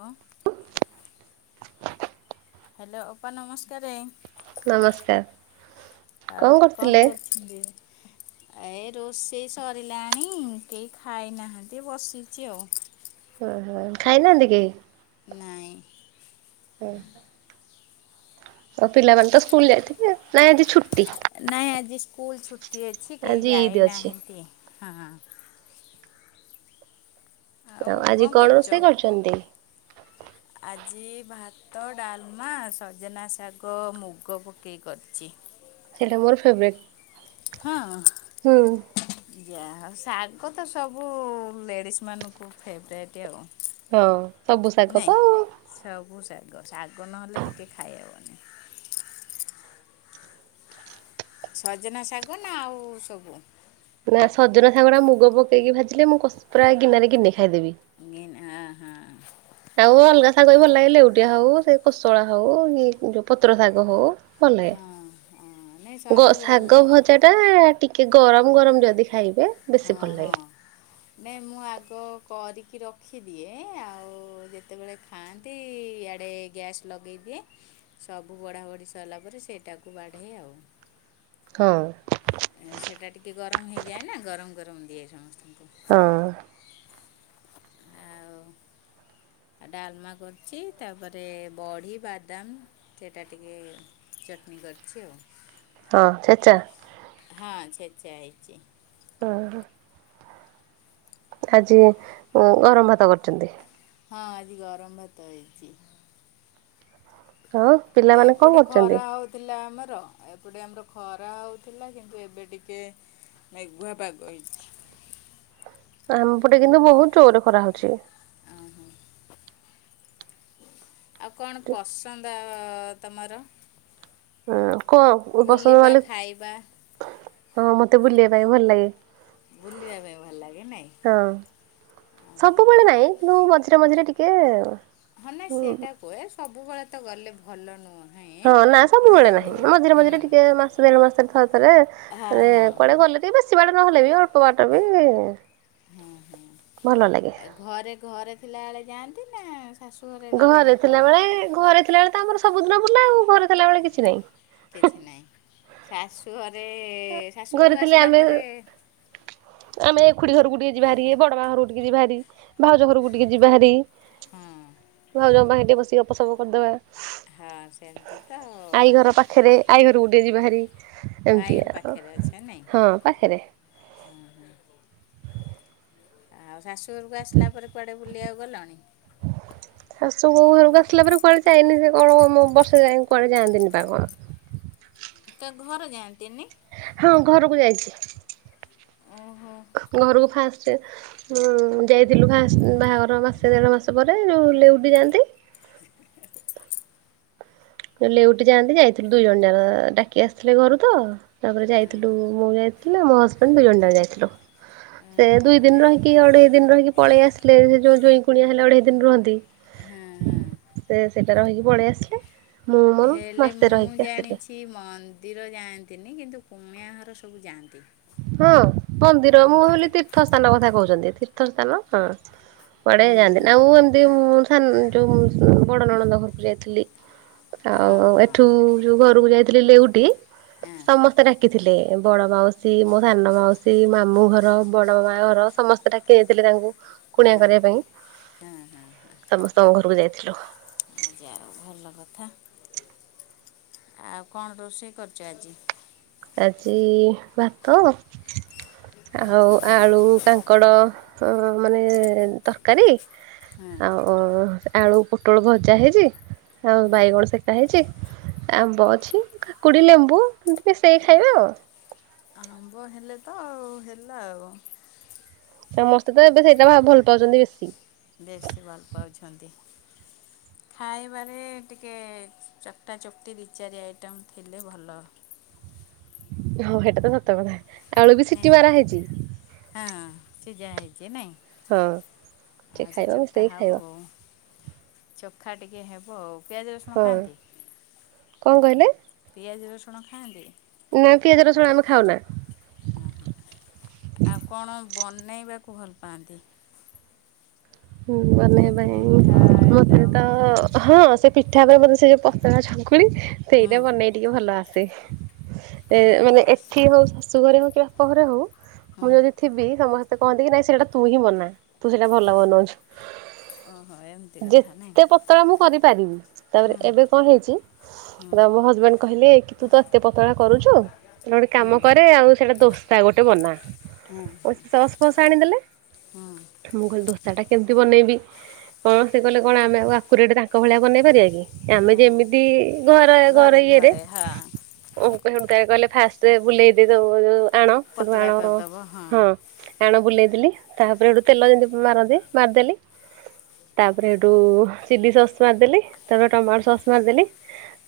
ହଁ? ହ୍ୟାଲୋ ଅପା ନମସ୍କାରେ। ନମସ୍କାର ଆଉ କଣ କରୁଥିଲେ? [unintelligible] ଏ ରୋଷେଇ ସରିଲାଣି କେହି ଖାଇନାହାନ୍ତି ବସିଛି ଆଉ। ଅ ହ ଖାଇନାହାଁନ୍ତି କେହି? ନାଇଁ ହ ଆଉ ପିଲାମାନେ ତ ସ୍କୁଲ ଯାଇଥିବେ ନାଇଁ ଆଜି ଛୁଟି। ନାଇଁ ଆଜି ସ୍କୁଲ ଛୁଟି ଅଛି କେହି ଆଜି ଇଦ୍ ଅଛି। ଯାଇନାହାଁନ୍ତି ହଁ। ଆଉ ଆଜି କଣ କରୁଛ? ରୋଷେଇ କରିଛନ୍ତି? ଆଜି ଭାତ ଡାଲମା ସଜନା ଶାଗ ମୁଗ ପକେଇ କରିଛି। ସେଟା ମୋର ଫେବରାଇଟ। ହଁ। ଯାହାଉ ଶାଗ ତ ସବୁ ଲେଡ଼ିସ୍ ମାନଙ୍କୁ ଫେବରାଇଟ୍ ଆଉ। ହଁ ସବୁ ଶାଗ ନାଇଁ ତ ଆଉ। ସବୁ ଶାଗ ଶାଗ ନହେଲେ ଟିକେ ଖାଇହବନି। ସଜନା ଶାଗ ନା ଆଉ ସବୁ? ନା ସଜନା ଶାଗୁରା ମୁଗ ପକେଇକି ଭାଜିଲେ ମୁଁ ପୁରା ଗିନାରେ ଗିନେ ଖାଇଦେବି। ଗିନା ଅହ। ଆଉ ଅଲଗା ଶାଗ ବି ଭଲ ଲାଗେ ଲେଉଟିଆ ହଉ ସେ କୋଶଳା ହଉ ଯୋଉ ପତ୍ର ଶାଗ ହଉ। ଭଲ ହଁ ହଁ ନାଇଁ ସବୁ ଲାଗେ ଭଲ ଶାଗ ଲାଗେ ଭଜାଟା ଟିକେ ଗରମ ଗରମ ଯଦି ଖାଇବେ ବେଶୀ ହଁ ଭଲ ହଁ। ଲାଗେ। ନାଇଁ ମୁଁ ଆଗ କରିକି ରଖିଦିଏ ଆଉ ଯେତେବେଳେ ଖାଆନ୍ତି ଇଆଡ଼େ ଗ୍ୟାସ୍ ଲଗେଇଦିଏ ସବୁ ବଢ଼ା ବଢ଼ି ସରିଲା ପରେ ସେଇଟାକୁ ବାଢ଼େ ଆଉ। ହଁ। ସେଟା ଟିକିଏ ଗରମ ହେଇଯାଏ ନା ଗରମ ଗରମ ଦିଏ ସମସ୍ତଙ୍କୁ। ହଁ। ଆଉ ଆଉ ଡାଲମା କରୁଛି ତାପରେ ବଢ଼ି ବାଦାମ ସେଇଟା ଟିକେ ଚଟଣି କରିଛି ଆଉ। ହଁ ଛେଚା? ହଁ ଛେଚା ହେଇଚି। ହଁ ହ। ଆଜି ଗରମ ଭାତ କରିଛନ୍ତି? ହଁ ଆଜି ଗରମ ଭାତ ହେଇଛି। ହଁ। ପିଲାମାନେ କଣ ଏପଟେ କରୁଛନ୍ତି? ଖରା ହଉଛି ଥିଲା ଆମର ଏପଟେ ଆମର ଖରା ହେଉଥିଲା କିନ୍ତୁ ଏବେ ଟିକେ ମେଘୁଆ ପାଗ ହେଇଛି। ଆମ ପଟେ କିନ୍ତୁ ବହୁତ ଜୋରେ ଖରା ହଉଛି। ଓହୋ। ଆଉ କଣ ପସନ୍ଦ ତମର? ହ କଣ ପସନ୍ଦ ବୁଲିବା ମାନେ ଖାଇବା ହଁ ମତେ ବୁଲିବା ପାଇଁ ଭଲ ଲାଗେ। ବୁଲିବା ପାଇଁ ଭଲ ଲାଗେ ନାଇଁ? ହଁ ସବୁବେଳେ ନାଇଁ କିୁ ମଝିରେ ମଝିରେ ଟିକେ। ହଁ ନା ସେଟା କୁହେ ସବୁବେଳେ ତ ଗଲେ ଭଲ ନୁହେଁ। ହଁ ନା ସବୁବେଳେ କିନ୍ତୁ ନାହିଁ ମଝିରେ ମଝିରେ ହୁଁ ଟିକେ ମାସେ ଦେଢ ମାସରେ ଥରେ ଥରେ ହଁ ମାନେ ହଁ ହଁ। କୁଆଡେ ଗଲେ ଟିକ ବେଶୀ ବାଟ ନହେଲେ ବି ଅଳ୍ପ ବାଟ ବି ହଁ ହଁ ଭଲ ଲାଗେ। ଘରେ ଘରେ ଥିଲାବେଳେ ଯାଆନ୍ତି ନା ଶାଶୁଘରେ ଘରେ ଗଲେଣି କୁଆଡ଼େ? ଥିଲାବେଳେ ଘରେ ଥିଲାବେଳେ ତ ଆମର ସବୁଦିନ ବୁଲା ଆଉ ଘରେ ଥିଲାବେଳେ ଆଉ କିଛି ନାହିଁ। କିଛି ନାହିଁ ଶାଶୁଘରେ ଶାଶୁ ଘରେ ଘରୁ ଥିଲେ ଆସିଲା ପରେ ଆମେ ଆମେ ଏ ଖୁଡି ଘରକୁ ଟିକେ ଯିବା ଭାରି ବଡ ମା ଘରକୁ ଟିକେ ଯିବା ଭାରି। ଭାଉଜ ଘରକୁ ଟିକେ ଯିବା ହାରି। ହଁ। ଭାଉଜ ଙ୍କ ପାଖରେ ଟିକେ ବସି ଗପସପ କରିଦେବା। ହଁ ସେମିତି ତ ଆଉ। ଘର ପାଖରେ ଆଈ ଘରକୁ ଗୋଟିଏ ଯିବା ଭାରି ଏମିତି ଭାଇର ଆଉ ପାଖରେ ଅଛ ନାଇଁ ହଁ ପାଖରେ। ଆଉ ଶାଶୁଘରକୁ ଆସିଲା ପରେ କୁଆଡ଼େ ବୁଲିବାକୁ ଗଲଣି? ଶାଶୁଘରକୁ ଆସିଲା ପରେ କୁଆଡ଼େ ଯାଇନି ସେ କଣ ବର୍ଷ ଯାଇକ କୁଆଡ଼େ ଯାଆନ୍ତିନି ବା କଣ। ତ ଘର ଯାଆନ୍ତିନି। ହଁ ଘରକୁ ଯାଇଛି। ଓହୋ ଘରକୁ ଫାଷ୍ଟ ହଁ ଯାଇଥିଲୁ ଫାଷ୍ଟ ବାହାଘର ହଁ ମାସେ ଦେଢ଼ ମାସ ପରେ ଲେଉଟି ଯାଆନ୍ତି। [unintelligible] ଲେଉଟି ଯାଆନ୍ତି ଯାଇଥିଲୁ ଦୁଇ ଜଣ ଯା ଡାକି ଆସିଥିଲେ ଘରୁ ତ। ତାପରେ ଯାଇଥିଲୁ ମୁଁ ଯାଇଥିଲି ମୋ ହଜବେଣ୍ଡ ଦି ଜଣ ଯାକ ଯାଇଥିଲୁ। ସେ ହଁ ଦୁଇ ଦିନ ହଁ ରହିକି ଅଢେଇ ଦିନ ରହିକି ପଳେଇ ଆସିଲେ ସେ ଯୋଉ ଯେଇଁ କୁଣିଆ ହେଲେ ଅଢେଇ ଦିନ ରୁହନ୍ତି। ହଁ। ସେ ସେଟା ରହିକି ପଳେଇ ଆସିଲେ। ମୁଁ ମୋର ହେଲେ ମାସେ ମୁଁ ରହିକି ଆସିଲି। ଜାଣିଛି ମନ ନ୍ଦିର ଯାଆନ୍ତିନି କିନ୍ତୁ କୁଣିଆ ଘର ସବୁ ଯାଆନ୍ତି। ହଁ ମନ୍ଦିର ମୁଁ ଆମ ପଟେ ଭାବିଲି ତୀର୍ଥ ସ୍ଥାନ କଥା କହୁଛନ୍ତି ତୀର୍ଥ ସ୍ଥାନ ହଁ। ପଡେଇ ହଁ ଯାଆନ୍ତି ହଁ ନା ମୁଁ ଏମିତି ମୁଁ ସା ଯୋଉ ବଡ ନଣନ୍ଦ ଘରକୁ ଯାଇଥିଲି। ଆଉ ହଁ ଏଠୁ ହଁ ଯୋଉ ଘରକୁ ଯାଇଥିଲି ଲେଉଟି ହଁ ସମସ୍ତେ ଡାକି ଥିଲେ ବଡ ମାଉସୀ ମେ ସାନ ମାଉସୀ ମାମୁଁ ଘର ବଡ଼ ମାଆ ଘର ସମସ୍ତେ ଡାକି ଯାଇଥିଲେ ତାଙ୍କୁ କୁଣିଆ କରିବା ପାଇଁ। ହଁ ହଁ ହଁ। ସମସ୍ତ ଙ୍କ ଘରକୁ ଯାଇଥିଲୁ। ଆ ଯାଉ ଭଲ କଥା ଆଉ କଣ ରୋଷେଇ କରୁଛୁ ଆଜି? ଆଜି ଭାତ ଆଉ ଆଳୁ କାଙ୍କଡ଼ ମାନେ ତରକାରୀ ହଁ ଆଉ ଆଳୁ ପୋଟଳ ଭଜା ହେଇଛି। ଆଉ ବାଇଗଣ ସେକା ହେଇଛି ଆମ୍ବ ଅଛି କାକୁଡି ଲେମ୍ବୁ ଏମିତି ମିଶେଇକି ଖାଇବେ ଆଉ। ଆମ୍ବ ହେଲେ ତ ଆଉ ହେଲା ଆଉ। ସମସ୍ତେ ତ ଏବେ ସେଇଟା ଭା ଭଲ ପାଉଛନ୍ତି ବେଶୀ। ବେଶୀ ଭଲ ପାଉଛନ୍ତି। ଖାଇବାରେ ଟିକେ ଚକ୍ଟା ଚକ୍ଟି ଦି ଚାରି ଆଇଟମ୍ ଥିଲେ ଭଲ। ହଁ ସେଇଟା ତ ସତ କଥା। ଆଳୁ ବି ନାଇଁ ସିଟି ମାରା ହେଇଛି। ହଁ ସିଝା ହେଇଛି ନାଇଁ? ହଁ। ଆଉ ସେ ଖାଇବା ଚକ୍ଟା ମିଶେଇକି ହବ ଖାଇବା ଆଉ। ଚୋଖା ଟିକେ ହେବ ଆଉ। ପିଆଜ ରସୁଣ ହଁ ଖାଆନ୍ତି? କଣ କହିଲେ ପିଆଜ ରସୁଣ ଖାଆନ୍ତି? ନାଁ ପିଆଜ ରସୁଣ ଆମେ ଖାଉନା। ହଁ ହଁ ଆଉ କଣ ବନେଇବାକୁ ଭଲ ପାଆନ୍ତି? ହୁଁ ବନେଇଆ ଯେମିତି ପିଠା ପାଇଁ ମତେ ଆଇଟମ୍ ତ ହଁ ସେ ପିଠା [unintelligible] ସେ ଯୋଉ ପତଳା ଚକୁଳି ହୁଁ ସେଇଟା ବନେଇ ଟିକେ ଭଲ ଆସେ। ଏ ମାନେ ଏଇଠି ହଉ ଶାଶୁ ଘରେ ହଉ କି ବାପଘରେ ହଉ ମୁଁ ଯଦି ଥିବି ସମସ୍ତେ କହନ୍ତି କି ନାଇଁ ସେଇଟା ତୁ ହିଁ ବନା। ତୁ ସେଇଟା ଭଲ ଓହୋ ବନଉଛୁ। ଓହୋ ଏମ୍ ଯେତେ ପତଳା ମୁଁ କରିପାରିବି। ତା ପରେ ହୁଁ ଏବେ କଣ ହେଇଛି ହୁଁ [unintelligible] ମୋ ହଜବେଣ୍ଡ କହିଲେ କି ତୁ ତ ଏତେ ପତଳା କରୁଛୁ ତାହେଲେ ଗୋଟେ କାମ ହୁଁ କରେ ଆଉ ସେଇଟା ଦୋସ୍ ସା ଗୋଟେ ବନା। ସେ ସସ୍ ଫସ୍ ଆଣିଦେଲେ। ମୁଁ କହିଲି ଦୋସାଟା କେମିତି ବନେଇବି? କଣ ସେ କହିଲେ କଣ ଆମେ ଆଉ ଆକୁରେଟ୍ ତାଙ୍କ ଭଳିଆ ବନେଇ ପାରିବା କି? ହୁଁ ଆମେ ଯେମି ନାଇଁ ତି ଘରେ ଘର ଇଏରେ ଘରେ ହଁ [unintelligible] ସେଇଠୁ ତାଙ୍କେ କହିଲେ ଫାଷ୍ଟ ବୁଲେଇ ଦେ [unintelligible] ଆଣ ସେଇଠୁ ପତଳା ଆଣ କରିଦେବ ହଁ ଆଣ ବୁଲେଇଦେଲି। ତା ପରେ ସେଇଠୁ ତେଲ ଯେମିତି ମାରନ୍ତି ମାରିଦେଲି। ତା ପରେ ସେଇଠୁ ଚିଲି ସସ୍ ମାରିଦେଲି ତା ପରେ ଟମାଟ ସସ୍ ମାରିଦେଲି।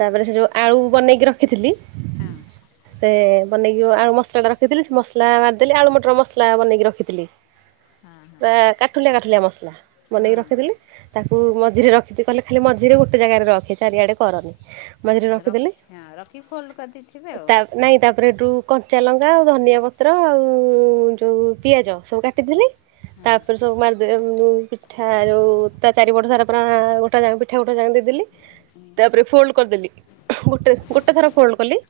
ତା ପରେ ସେ ଯୋଉ ଆଳୁ ବନେଇକି ରଖିଥିଲି ହଁ। ସେ ବନେଇକି ଯୋଉ ଆଳୁ ମସଲାଟା ରଖିଥିଲି ସେ ମସଲା ମାରିଦେଲି ଆଳୁ ମଟର ମସଲା ବନେଇକି ରଖିଥିଲି। ହଁ ଆଁ କାଠୁଲିଆ କାଠୁଲିଆ ମସଲା ହଁ। ବନେଇକି ହଁ ରଖିଥିଲି। ତାକୁ ମଝିରେ ରଖିଦେ କହିଲେ ଖାଲି ମଝିରେ ଗୋଟେ ଜାଗାରେ ରଖେ ଚାରିଆଡେ କରନି। ମଝିରେ ରଖିଦେଲି। ରଖିକି ଫୋଲ୍ଡ କରିଦେଇଥିବେ ଆଉ? ତା ନାଇଁ ତା ପରେ ସେଇଠୁ କଞ୍ଚା ଲଙ୍କା ଆଉ ଧନିଆ ପତ୍ର ଆଉ ଯୋଉ ପିଆଜ ସବୁ କାଟିଥିଲି। ହଁ ତା ପରେ ସବୁ ମାର୍ ଯୋଉ ପିଠା ଯୋଉ ତା ଚାରିପଟ ସାରା ପୁରା [unintelligible] ପିଠା ଗୋଟେ [unintelligible] ଦେଇଦେଲି। ତା ପରେ ଫୋଲ୍ଡ କରିଦେଲି ଗୋଟେ ଗୋଟେ ଥର ଫୋଲ୍ଡ କଲି।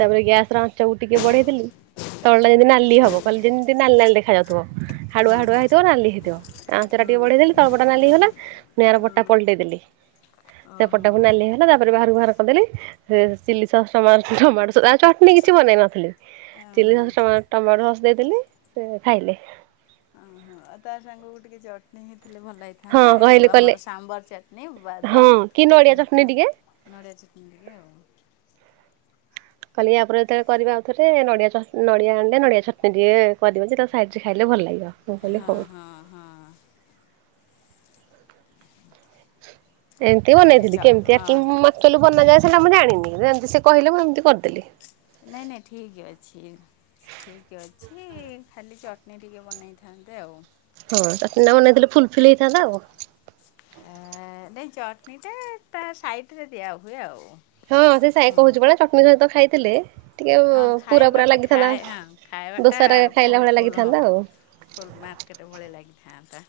ତା ପରେ ଗ୍ୟାସର ଆଞ୍ଚକୁ ଟିକେ ବଢେଇଦେଲି। ତଳଟା ଯେମିତି ନାଲି ହବ। କହିଲେ ଯେମିତି ନାଲି ନାଲି ଦେଖାଯାଉିଥବ। ହାଡୁଆ ହାଡୁଆ ହେଇଥିବ ନାଲି ହେଇଥିବ। ଆଞ୍ଚଟା ଟିକେ ବଢେଇଦେଲି ତଳପଟଟା ନାଲି ହେଇଗଲା। ପୁଣି ଆର ପଟଟା ପଲଟେଇଦେଲି। ଓହୋ ସେପଟଟା ପୁଣି ନାଲି ହେଇଗଲା। ତା ପରେ ବାହାରୁକୁ ବାହାର କରିଦେଲି। ସେ ଚିଲି ସସ୍ ଟମାଟ-ଟମାଟୋ ସସ୍ ଆଉ ଚଟଣି କିଛି ବନେଇ ନଥିଲି। ଚିଲି ଓହୋ ସସ୍ ଟମା-ଟମାଟୋ ସସ୍ ଦେଇଦେଲି ସେ ଖାଇଲେ। ଓହୋ ଆଉ ତା ସାଙ୍ଗୁକୁ ଟିକେ ଚଟଣି ହେଇଥିଲେ ଭଲ ହେଇ ହଁ ଥାନ୍ତା। ଏଇ ଯୋଉ କହିଲେ କହିଲେ ଆମର ସାମ୍ବର ଚଟଣି ହଁ ବାଦାମ କି ନଡ଼ିଆ ଚଟଣି ହେରିକା ଟିକେ ଆଉ। ନଡ଼ିଆ ଚଟଣି ଟିକେ ଆଉ। କହିଲେ କି ଇଆପରେ ଯେତେବେଳେ କରିବା ଆଉଥରେ ନଡିଆ ଚଟ୍ ନଡିଆ ଆଣିଲେ ନଡ଼ିଆ ଚଟଣି ଟିକେ କରିବ ଯେ ତାକୁ ସାଇଟରେ ଖାଇଲେ ଭଲ ଲାଗିବ। ନହେଲେ ହଁ କହିବ। ହଁ ହଁ ଏମିତି ତାହେଲେ ଚ ମନେଇଥିଲି କେମିତିଆ ହଁ କି କହିଲୁ ବନା ଯାଏ ସେଟା ମୁଁ ଜାଣିନି ଯେମିତି ସେ କହିଲେ ମୁଁ ଏମିତି କରିଦେଲି। ନାଇ ନାଇ ଠିକ୍ ଅଛି। ଠିକ୍ ଅଛି ଖାଲି ଚଟନି ଟିକେ ବନେଇଥାନ୍ତେ ଆଉ। ହଁ ଚଟନି ଟା ବନେଇଥିଲେ ଫୁଲ୍ ଫିଲ୍ ହେଇଥାନ୍ତା ଆଉ। ଏ, ନାଇଁ ଚଟଣିଟା ତା ସାଇଟ୍ ରେ ଦିଆ ହୁଏ ଆଉ। ହଁ ସେ ସାଇ ହୁଁ କହୁଛି ପରା ଚଟଣି ସହିତ ଖାଇଥିଲେ ଟିକେ ହଁ ପୁରା ପୁରା ଖାଇବାଟା ଲାଗିଥାନ୍ତା। ଖାଇଏ ହଁ ଖାଇବାଟା ଦୋସାରେ ଖାଇଲା ଫୁଲ୍ ଭଳିଆ ଫୁଲ୍ ହଁ। ଲାଗିଥାନ୍ତା ଆଉ ଫୁଲ୍ ମାର୍କେଟ୍ ଭଳିଆ ଲାଗିଥାନ୍ତା।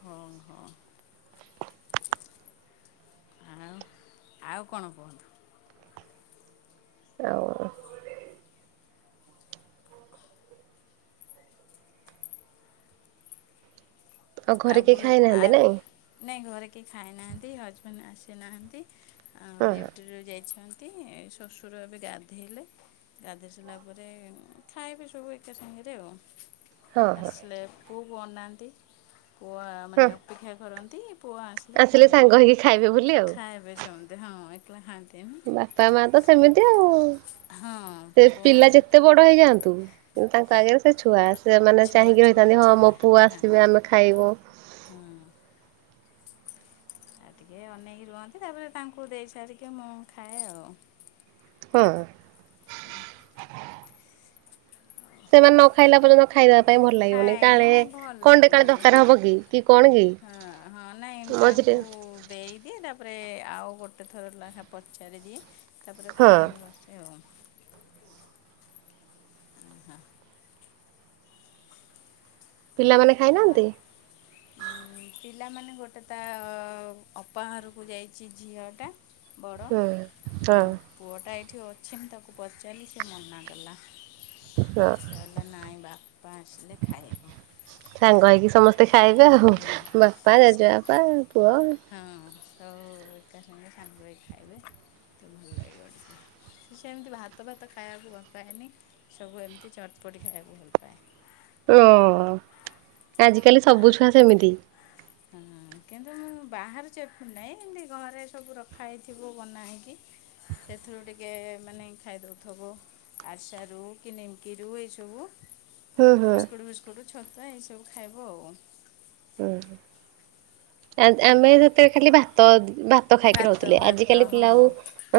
ହଁ ହଁ। ଆଉ ଆଉ କଣ କୁହନ୍ତୁ? ଆଉ ଆଉ ଘରେ କେହି ବୁଲ୍ ଆ ଖାଇନାହାନ୍ତି ନାଇଁ। ନାହିଁ ଘରେ କେହି ଖାଇନାହାନ୍ତି। ହଜବେଣ୍ଡ ଆସିନାହାଁନ୍ତି। ଆଉ ହଁ ଡ୍ୟୁଟିରୁ ଯାଇଛନ୍ତି। ନ୍ତି ଶଶୁର ଏବେ ଗାଧୋଇଲେ। ଗାଧୋଇ ସୋଇଲାପରେ ଖାଏବେ ସବୁ ଏକା ସାଙ୍ଗରେ ଆଉ। ହଁ ହଁ ଆସିଲେ ପୁଅକୁ ଅନାନ୍ତି ପୁଅ ହଁ ମାନେ ଅପେକ୍ଷା କରନ୍ତି ପୁଅ ଆସିଲେ ସାଙ୍ଗ ଖାଇବେ ହେଇକି ଖାଇବେ ବୋଲି ଆଉ। ଖାଇବେ ହଁ ଏକଲା ଖାଆନ୍ତି ବାପା ମା ତ ସେମିତି ଆଉ ହଁ ସେ ପୁଅ ପିଲା ଯେତେ ବଡ ବଡ ହେଇଯାଆନ୍ତୁ କିନ୍ତୁ ତାଙ୍କ ଆଗରେ ସେ ଛୁଆ ଆସ ସେମାନେ ଛୁଆ ଚାହିଁକି ଛୁଆ ରହିଥାନ୍ତି ହଁ ମୋ ଛୁଆ ପୁଅ ହଁ ଆସିବେ ଆମେ ଖାଇବୁ। ହଁ। ଆଉ ଟିକେ ଅନେଇକି ରୁହନ୍ତି ତାପରେ ତାଙ୍କୁ ଦେଇସାରିକି ମୁଁ ଖାଏ ଆଉ। ହଁ ସେମାନେ ନ ଖାଇଲା ପର୍ଯ୍ୟନ୍ତ ଖାଇବା ପାଇଁ ଭଲ ଲାଗିବନି ଖାଏ କାଳେ ନାଇଁ ଭଲ କଣ୍ଡେ କାଳେ ଲାଗିବନି ଦରକାର ହବ କି କି କଣ କି ହଁ ହଁ ନାଇଁ ମୁ ମଝିରେ ତାଙ୍କୁ ଦେଇ ଦିଏ ତାପରେ ଆଉ ଗୋଟେ ଥର ଲେଖା ପଚାରି ଦିଏ ତାପରେ ପୁଣି ହଁ। ବସେ ଆଉ ହଁ। ପିଲାମାନେ ଅ ଖାଇନାହାନ୍ତି? ପିଲାମାନେ ଗୋଟେ ତା ଅପାଘରକୁ ଯାଇଛି ଝିଅଟା ବଡ଼ ହୁଁ ହଁ ପୁଅଟା ଏଇଠି ଅଛି ମୁଁ ତାକୁ ପଚାରିଲି ସେ ମନା କଲା। ହଁ କହିଲା ନାଇଁ ବାପା ଆସିଲେ ଖାଇ ବୁ। ସାଙ୍ଗ ହେଇକି ସମସ୍ତେ ଖାଇବେ ଆଉ ହୁଁ ବାପା, ସେ ଜେଜେ ବାପା, ପୁଅ। ହଁ ସବୁ ଏକା ସାଙ୍ଗେ ସାଙ୍ଗ ହୋଇକି ଖାଇବେ ତ ଭଲ ଲାଗିବ ଟିକେ। କି ସେ ଏମିତି ଭାତ ଭାତ ଖାଇବାକୁ ଭଲ ପାଏନି, ସବୁ ଏମିତି ଚଟପଟି ଖାଇବାକୁ ଭଲ ପାଏ। ଓ ଆଜିକାଲି ସବୁ ଛୁଆ ସେମିତି। ହଁ କିନ୍ତୁ ମୁଁ ବାହାରୁ ଚପୁ ନାହିଁ ଏମତି ଘରେ ସବୁ ରଖା ହେଇଥିବ ବନା ହେଇକି ସେଥିରୁ ଟିକେ ମାନେ ଖାଇଦେଉଥିବ। ଆରିସା ରୁ କି ନିମିକି ରୁ ଏଇ ସବୁ ହୁଁ ହୁଁ ବିସ୍କୁଟ୍ ଫିସ୍କୁଟ୍ ଛତୁଆ ଏଇ ସବୁ ଖାଇବ ଆଉ। ହୁଁ ଆମେ ସେଥିରେ ଖାଲି ଭାତ ଭାତ ଖାଇକି ରହୁଥିଲେ ଭାତ ଆଜିକାଲି ପିଲା ହଁ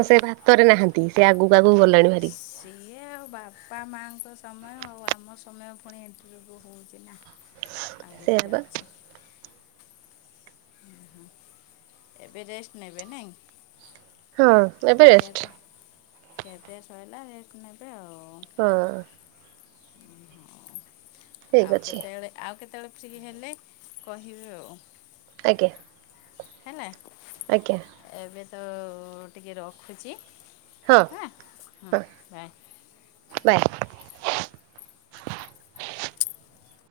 ସେ ଭାତରେ ନାହାନ୍ତି ସେ ଆଗକୁ ଆଗକୁ ଗଲାଣି ଭାରି। ସିଏ ଆଉ ବାପା ମାଁ ଆଙ୍କ ସମୟ ଆଉ ଆମ ସମୟ ପୁଣି ଇଣ୍ଟଭ୍ୟୁ ହଉଚି ନା। ସେଇଆ ଆଗୁକୁ ବା। ଯାଉଚି। ଉହୁଁ ଏବେ ରେଷ୍ଟ୍ ନେବେ ନାଇଁ? ହଁ ଏବେ ରେଷ୍ଟ୍। ଖିଆ ପିଆ ସଇଲା ରେଷ୍ଟ୍ ନେବେ ଆଉ। ହଁ। ଓହୋ ଠିକ୍ ଆଉ ଅଛି କେତେବେଳେ ଆଉ କେତେବେଳେ ଫ୍ରି ହେଲେ କହିବେ ଆଉ। ଆଜ୍ଞା। ହେଲା। ଆଜ୍ଞା। ଏବେ ତ ଟିକେ ରଖୁଚି। ହଁ-ହଁ ବାଏ।